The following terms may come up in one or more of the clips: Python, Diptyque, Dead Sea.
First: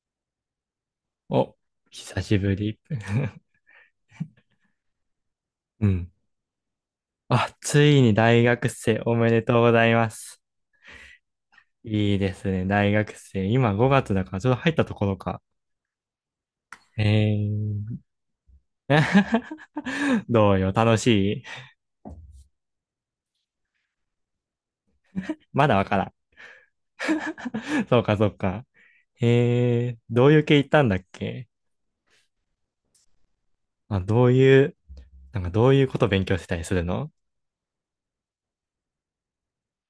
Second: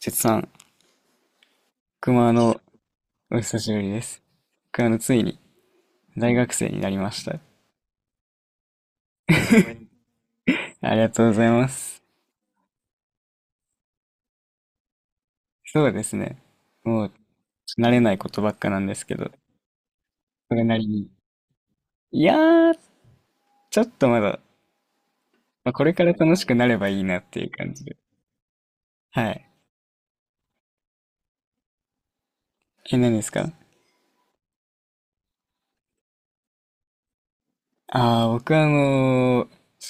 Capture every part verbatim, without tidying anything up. せつさん、お、久熊しぶのり。お 久しぶりです。熊のついにうん。大学生になりました。あ、ついに大学生おめでとう ございます。ありがとうございます。いいですね、大学生。今ごがつだから、ちょうど入ったところか。そうですね。もうえ慣ー。れないことばっかなんですけど、どそうれよ、なり楽しに。い？いやー、ちょっとまだ、ままあ、だわこれかからん。ら楽しくなればいいなっていう感じ で。そうか、そうか。はい。えー、どういう系行ったんだっけ？え、何ですか？あ、どういう、なんかどういうこと勉強してたりするの？ああ、僕はあのー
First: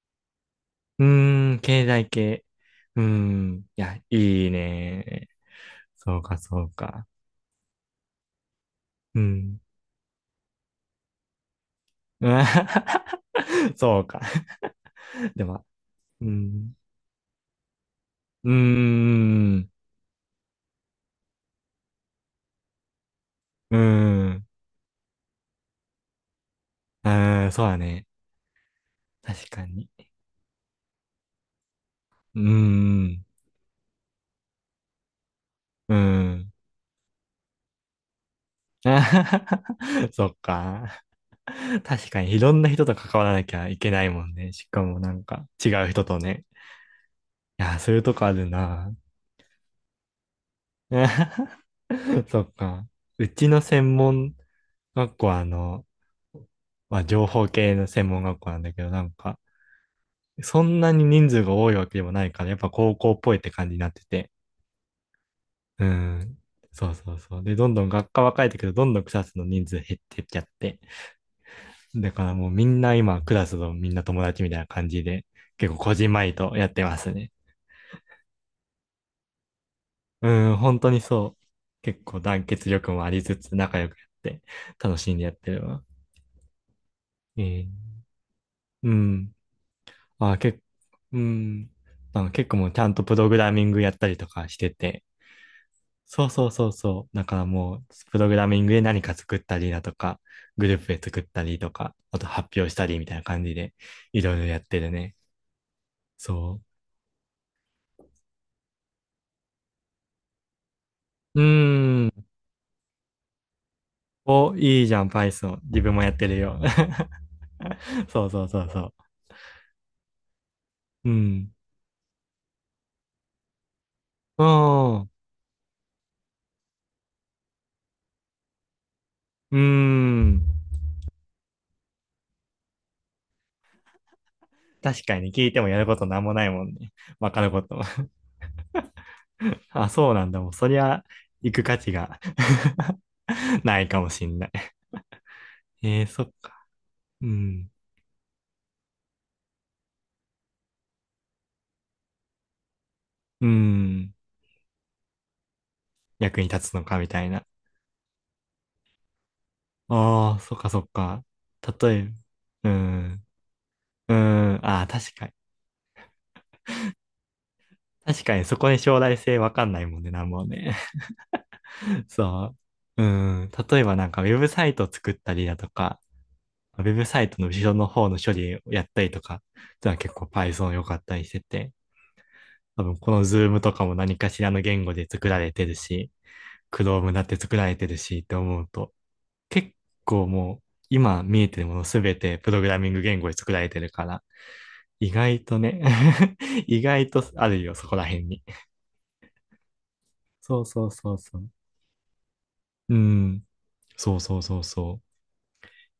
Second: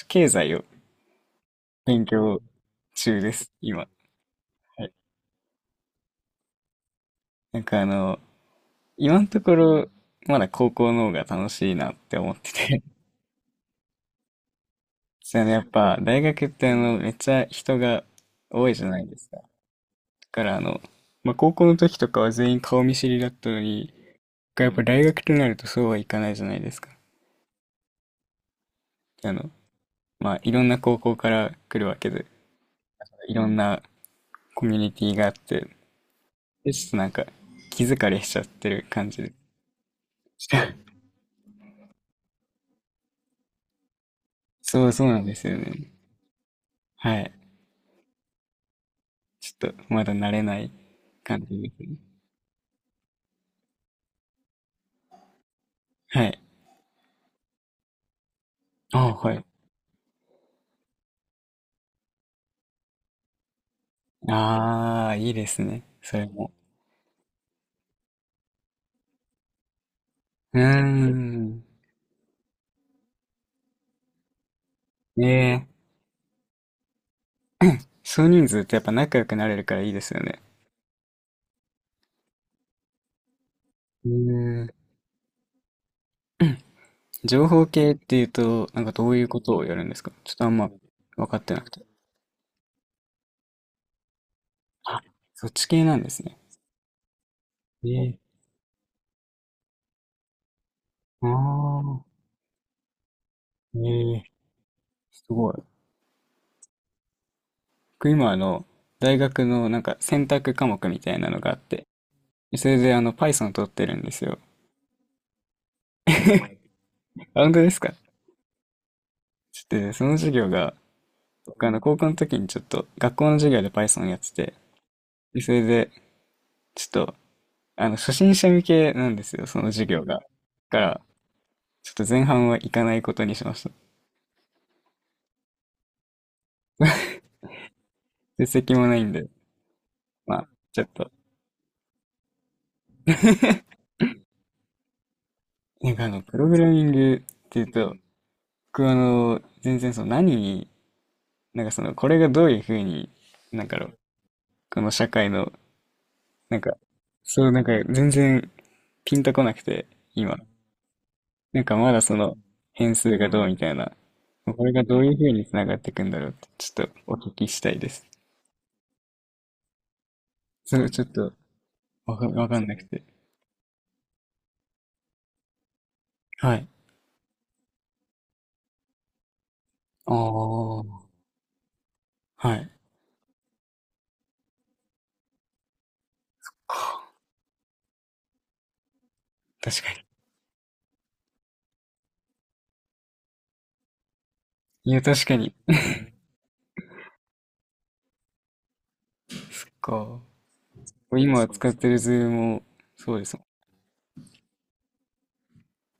経済をうーん、経勉済強系。うー中です、ん、今。いや、はいいい。ね。そうか、そうか。なんかあのー今うのとこん。ろ、まだ高校の方が楽しいなってう思っん。 てて、 そうか。そでうね、やも、っぱ大う学ってん。あのめっちゃ人がうー多いじゃないですか。だん。からあの、まあ、高校の時とかは全員顔見知りだったのうーに、ん。やっぱ大学となるとそうはいかないじゃないですか。うーん。そうだね。あ確の、かに。まあ、いろんな高校から来るわけで、うーん。いろんなコミュニティがあって、うーん。で、ちょっとなんか気疲れしちゃってる感じで。そっ か。確かに、いろんな人と関わらなきゃいけないもんね。しかそうもそうななんんでか、すよ違うね。人とね。はい。いやー、そういうとこあるな。ちょっとまだ慣れない感じですね。そっか。うちの専門学校は、あの、はい。まあ、情報系の専門学校なんだけど、なんあ、はか、い。そんなに人数が多いわけでもないから、やっぱ高校っぽいって感じになってて。ああ、いいですね。うそれん。も。そうそうそう。で、どんどん学科は変えてけど、どんどんクラスの人数減ってっちゃっうーて。ん。だからもうみんな今、クラスのみんな友達みたいな感じで、ねえ、結構こじんまりとやってますね。少人数ってやっぱ仲良くなれるからいいですよね。うん、本当にそう。結構団結力もありつつ仲良くやっうてーん。楽しんでやってるわ。情え報ー系っていうと、なんうかどういうん。ことをやるんですか？ちょっあ、とあんけ、まう分かってなん。くて。なんか結構もうちゃんとプログラミングやったりとかしてあ、て。そっち系なんですそうね。そうそうそう。だからもう、えプえ、ログラミングで何か作ったりだとか、グループで作っあたりとか、あ、あと発表したりみたいな感じで、えいえ、ろいろやってるね。すごい。そ僕今あの、大学のなんか選択科目みたいなのう。うがあって、ーん。それであの Python 取ってるんですよ。お、いいじゃん、Python。自分もやってるよ。あ、本当ですか？ そうそうそうそう。ちょっとね、その授業が、うん。僕あの高校の時にちょっと学校の授業で Python やってうて、ん。でそれでちょっとあの、初心者向けなんですよ、うーその授業が。だん。から、ちょっと前半は行かないことにしました。確かに聞いてもやることなんもないもんね。わかることも。実績もないんで、あ、そうなんまだ。もあ、う、そりちょっゃ、と。行く価値が ないかもしんない。なんえかー、あの、そっプログラか。ミングうっていん。うと、僕はあの、全然その何に、なんかその、これがどういうふうに、うなんかの、ん。この社会の、役になん立つか、のか、みたいな。そう、なんか全然ピンとこなくて、あ今。あ、そっかそっか。なんかま例だえその、ば、う変数ん。がどうみたいな、うん。これあがあ、どうい確うふかうに。につながっていくんだろうって、ちょっとお聞きしたいです。確かに、そこに将来性わかんないもんね、なんもね。それちょっと、わか、わそかんなくう。て。うん。例えばなんかウェブサイトを作ったりだとか、はい。ウェブサイトの後ろの方の処理をやったりとか、ってのはあ結構 Python 良かっあ、たりしてて、はい。多分この Zoom とかも何かしらの言語で作られてるし、Chrome だって作られてるしって思うと、結確か構もう今見えてるものすべてプログラミング言語で作られてるから、に。いや、意確か外に。とね 意外とあるよ、そこら辺に。か、そうそうそうそ今う。使ってるズームも、うそうですもん。ん。そうそうそうそう。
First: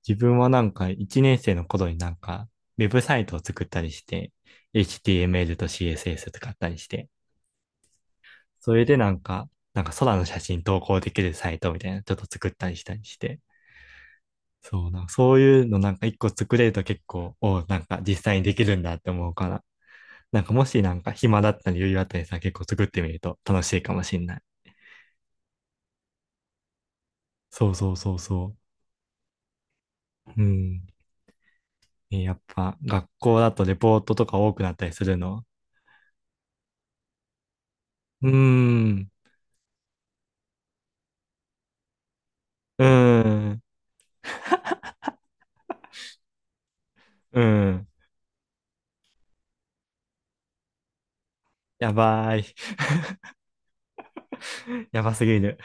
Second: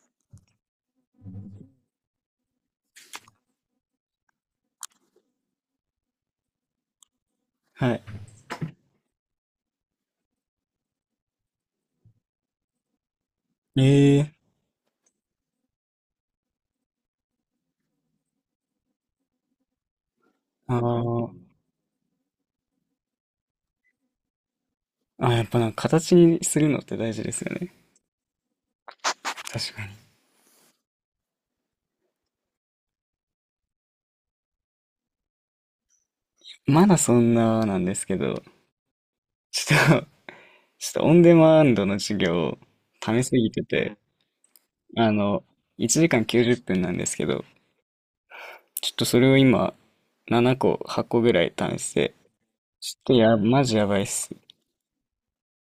自分はなんかいちねん生の頃になんかウェブサイトを作ったりして、エイチティーエムエル と シーエスエス 使ったりして、はい。それでなんか、なんか空の写真投稿できるサイトみたいなちょっと作ったりしたりして、ええ、そうな、そういうのなんか一個作れると結構、おなんか実際にできるんだって思うから、なんかもあしなんかー、暇だったり余裕あったりさ、結構作ってみると楽しいかもしんない。あ、やっぱなんか形にするのって大事ですよそね。うそうそうそ確かに。う。うん。え、やっぱ学校だとレポートとか多くなったりするの？まだそんななんですけうーど、ん。ちょっと ちょっとオンデマンドの授業をうー溜すぎん。てて、あの、いちじかんきゅうじゅっぷんなんですけうど、ん。ちょっとそれを今、ななこ、はっこぐらい試やして、ばい。ちょっとや、マジやばいっす。やばすぎる。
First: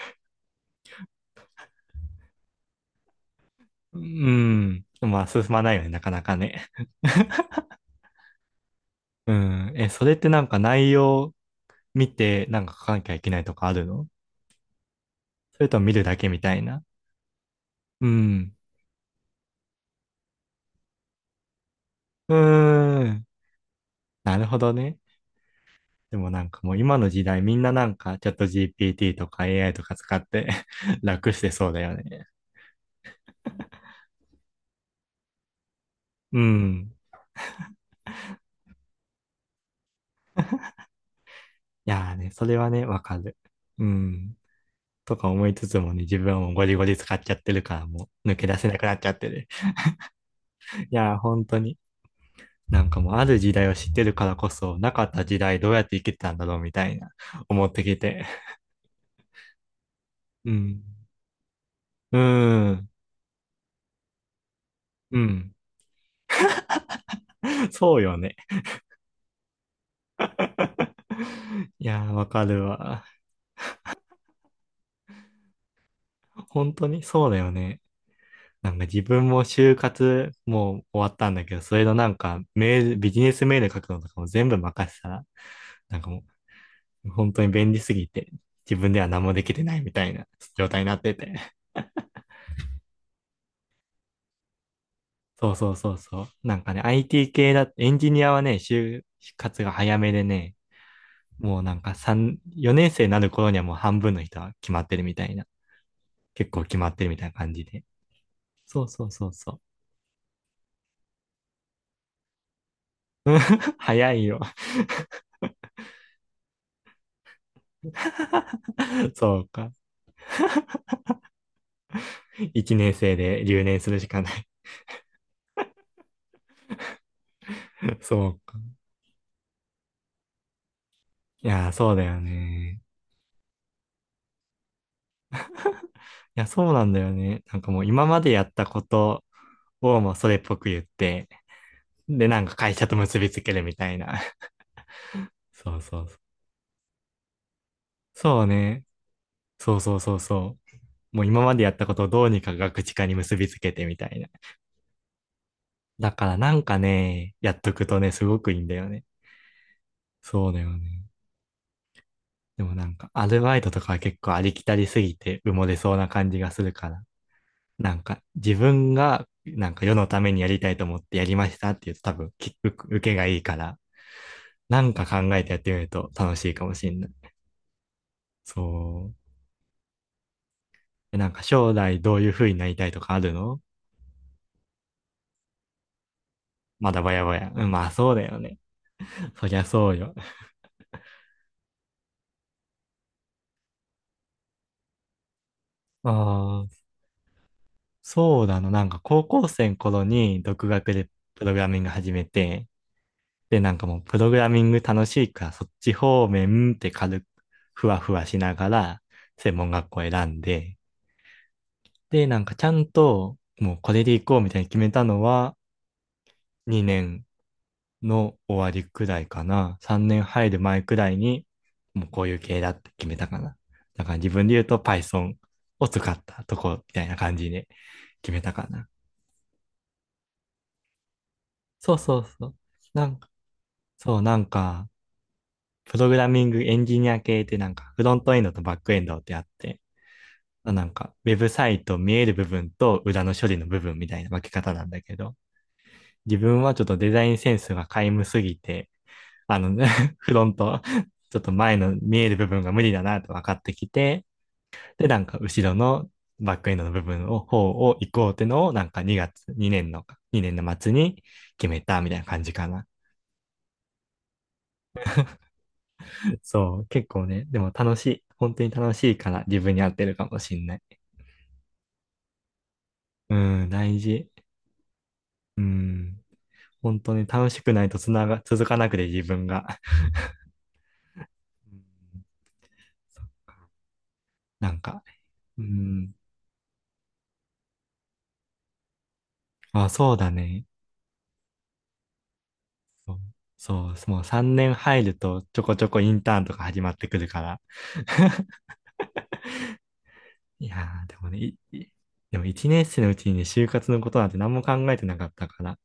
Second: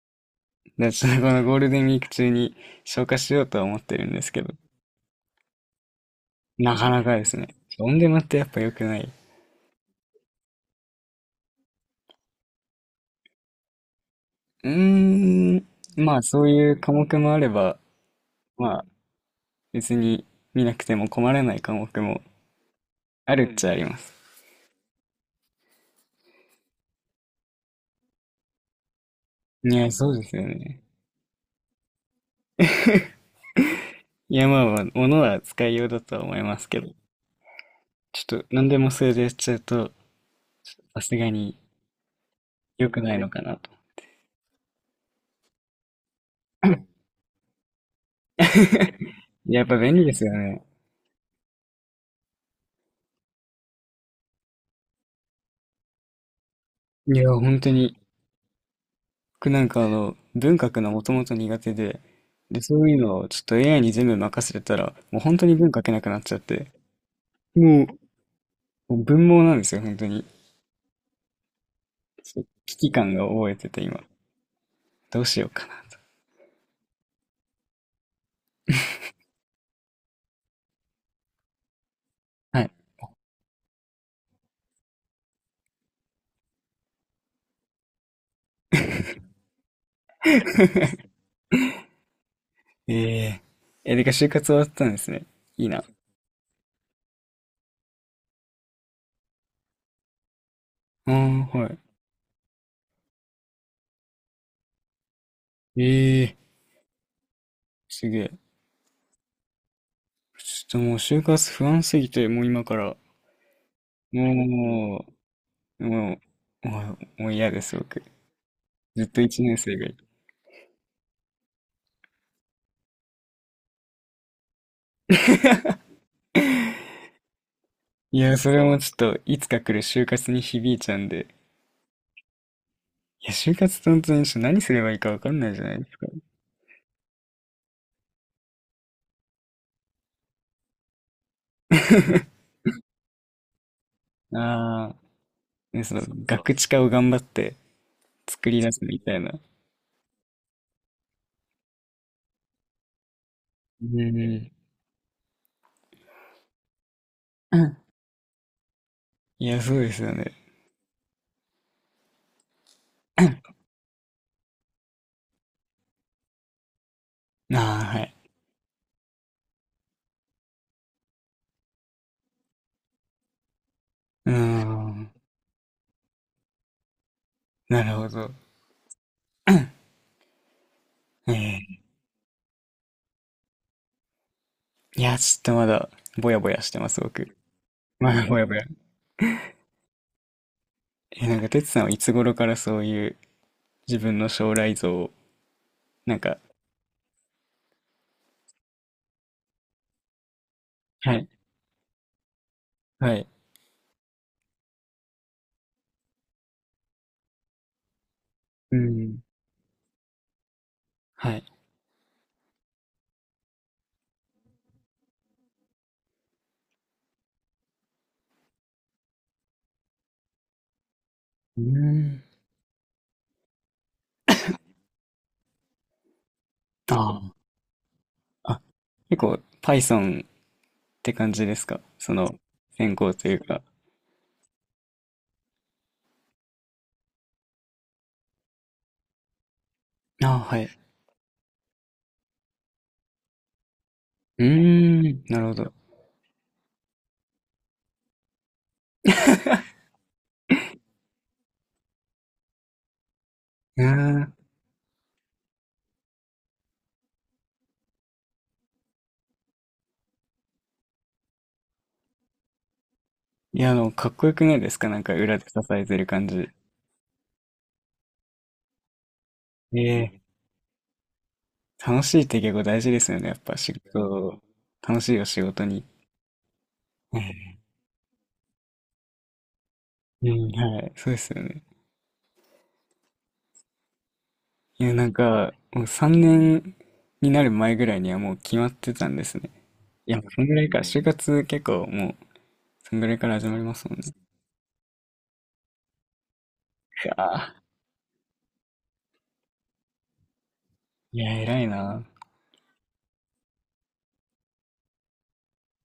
で、それこのゴールデンウィーク中に消化しようとは思っうてるんですけど、ん。まあ、進まないよね、なかなかね。なかなかですね。オンデマってやっぱ良くない。うん。え、それってなんか内容見て、なんか書かなきゃいけないとかあるの？うーそん、れとも見るだまあけみそうたいいうな。科目もあれば、うん。まあ別に見なくても困らない科目もうーん。あるっちゃあります。なるほどね。でもなんかもう今の時代みんななんかチャット ジーピーティー とか エーアイ いとや、かそ使うでっすよて ね。楽してそうだよね。いや、まあまあ、物は使いようだとは思ういますけん。ど、ちょっと何でもそれでやっちゃうと、さすがにいやーね、それはね、良わくなかいのる。かなと。うん。とか思いつつもね、自分はもうゴリゴリ使っちゃってるからもう抜け出せなくなっ ちゃってる。やっぱ便利ですよね。いや、本当に。なんかもうある時代を知ってるからこそ、なかった時代どうやって生きてたんだろうみたいな、いや、本思当ってに。きて。僕なんかあのう文学ん。がもともと苦手で、うで、ーそん。ういうのをちょっと エーアイ に全部任せてたら、うもう本当ん。に文書けなくなっちゃって、もう、そうよね。もう文盲なんですよ、本当に。いやー、わちょかっとる危機わ。感が覚えてて今。どうしようかなと。本当にそうだよね。なんか自分も就活もう終わったんだけど、それのなんかはい。メール、ビジネスメール書くのとかも全部任せたら、なんかもう本当に便利すぎて、自分では何もできてないみたいな状態になって て。ええー、え、でか、就活終わったんですね。そういいそうな。そうそう。なんかね、アイティー 系だ、エンジニアはね、就活が早めでね、ああ、もうなはんかさん、よねん生になる頃にはもう半分の人は決まってるみたいな。い。ええー、結構決まってるみたいな感じで。すげえ。そうそうそうそう。ちょっともう就活不安すぎて、もう今から、早いよ。もう、もう、もう、もう嫌です、僕。ずっ とそ一う年か。生が、いちねん生で留年するしかない。いそや、うそか。れもちょっと、いつか来る就活に響いちゃうんで。いやー、そうだよね。いや、就活って本当にちょっと何すればいいかわかんないじゃないですか。いや、そうなんだよね。なんかもう今までやったことをもうそれっぽく言って、で、な んか会社と結びつけるみたいな。あ そあ、うね、そその、うガクチカを頑張ってそう作り出すね。みたいな。そうそうそうそう。もう今までやったことをどうにかガクチ化に結びつけうてみたいな。ん。だからなんかね、やうっとん、くとね、すごくいいんだよね。いや、そうですよね。そうだよね。でもなんか、アルバイ トとかは結構ありきたりすぎて埋もれそうな感じがするから。うん、ああ、なはんい。か、自分がなんか世のためにやりたいと思ってやりましたっていうと多分、き受受けがいいから、うーなんかん。考えてやってみると楽しいかもしれない。なるほど。そう。うでなんん、かえ将ー来どういう風になりたいとかあるの？いや、ちょっとまだ、ぼやぼやしてまます、だばやば僕。や。うん、まあそまうだだよぼやぼね。や。そりゃそうよ。えー、なんか、てつさんはいつ頃からそういう自分の将来像を、なんか、ああ、そうだな。なんか高校生の頃に独学ではい、プログラミング始めて、はい。で、なんかもうプログラミング楽しいからそっち方面って軽くふわふわしながうらん。専門学校選んで、はい。で、なんかちゃんと、もうこれで行こうみたいに決めたのは、にねんの終わりくらいかな。さんねん入る前くらいに、うもうこん。ういう系だって決めたかな。だから自分で言うと Python を使ったとこみたいなあ感じで決めたあ。あ、かな。結構 Python って感じですか？そうそそうの、そう。専な攻んか、というか。そう、なんか、プログラミングエンジニア系ってなんか、フロントエンドとバックエンドってあって、ああ、はい。なんか、ウェブサイト見える部分と裏の処理の部分みたいな分うーけ方なんだけん、ど、なるほど。自分はちょっとデザインセンスが皆無すぎて、あの、フロント、ちょっと前の見える部分が無理だなと分かってうきーて、ん。で、なんか後ろのバックエンドの部分を、方を行こうってのを、なんかにがつ、にねんの、にねんの末に決めたみたいな感じかな。いや、あの、かっこよくないですか？なんか裏で支えてる感じ。そう、結構ね、でも楽しい。本当に楽しいから自分に合ってるええ、かもしんない。楽しいって結構大事ですよね。やうっぱん、仕大事。事、楽しいよ、仕う事に。ん。本当に楽しくないとつなが、続かなくて自分が。うん、はい、そうですよね。うん。なんいや、か、なんか、うもうん、さんねんになる前ぐらいにはもう決まってたんですね。あ、いそうや、もだうそんぐらね。いから、就活結構もう、そんぐらいから始まりますそもう、んね。そう、もうさんねん入るとちょこちょこインターンとか始まっていくるかやら。いやー、でー、いもや、ね、い偉いいな。でもいちねん生のうちにね、就活のことなんて何も考えてなかったから、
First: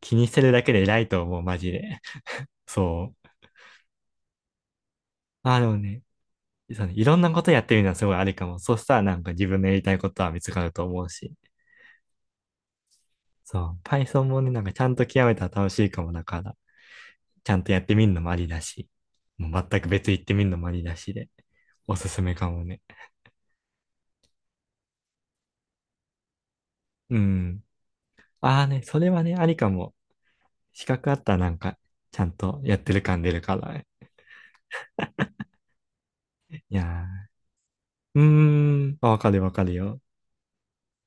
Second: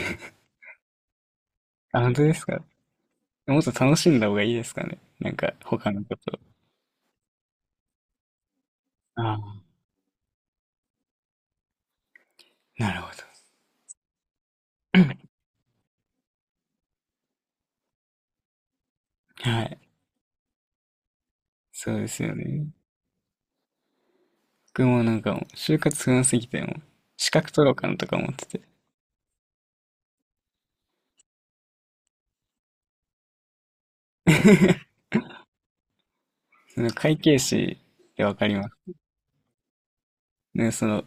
気にしてるだけで偉いと思う、マジで。あ、本当ですか？そう。もっと楽しんだ方がいいですかね。なんか、あ、でも他ね、のこと。そうね、いろんなことやってみるのはすごいありかも。そしたらなあんかあ、自分のやりたいことは見つかると思うし。なるほど。そう。Python もね、なんかちゃんと極めたら楽しいかもだから、ちゃんとやってみるのもありだし、もはうい。全く別行ってみるのもありだしで、そおうすですすめよかもね。ね。僕もなんかもう、就活不安すぎて、もう、う資格ん。取ろうかなとか思ってあて。あね、それはね、ありかも。資格あったらなんか、ちゃんとやってる感出るから。い その会や計士っー。うーてわかります？ん。あ、わかるわかるよ。ね、その、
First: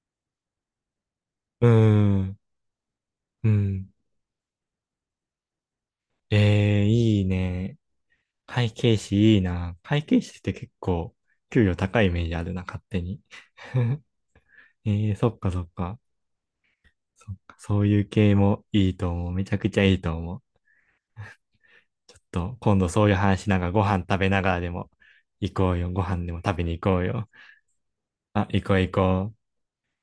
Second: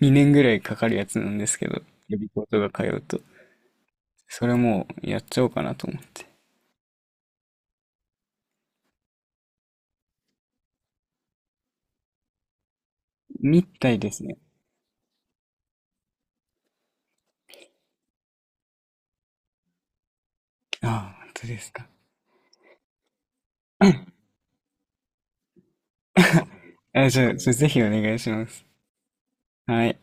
にねんぐらいかかるやつなんですうけーど、予備ん。校とか通うと。うん。それもう、やっちゃおうかなと思って。えー、いいね。会計士いいな。会計士って結構、給料高いイメージあるな、勝手に。みたい ですね。えー、そっかそっか。そっかそういう系もいいと思う。めちゃくちゃいいと思う。ああ、本当ですか。ちょっと今度そういう話なんかご飯食べながらでも行こうよ。ご飯でも食べに行こうあ、じよ。ゃあ、ちょぜひお願いしあ、ま行す。こう行こう。はい。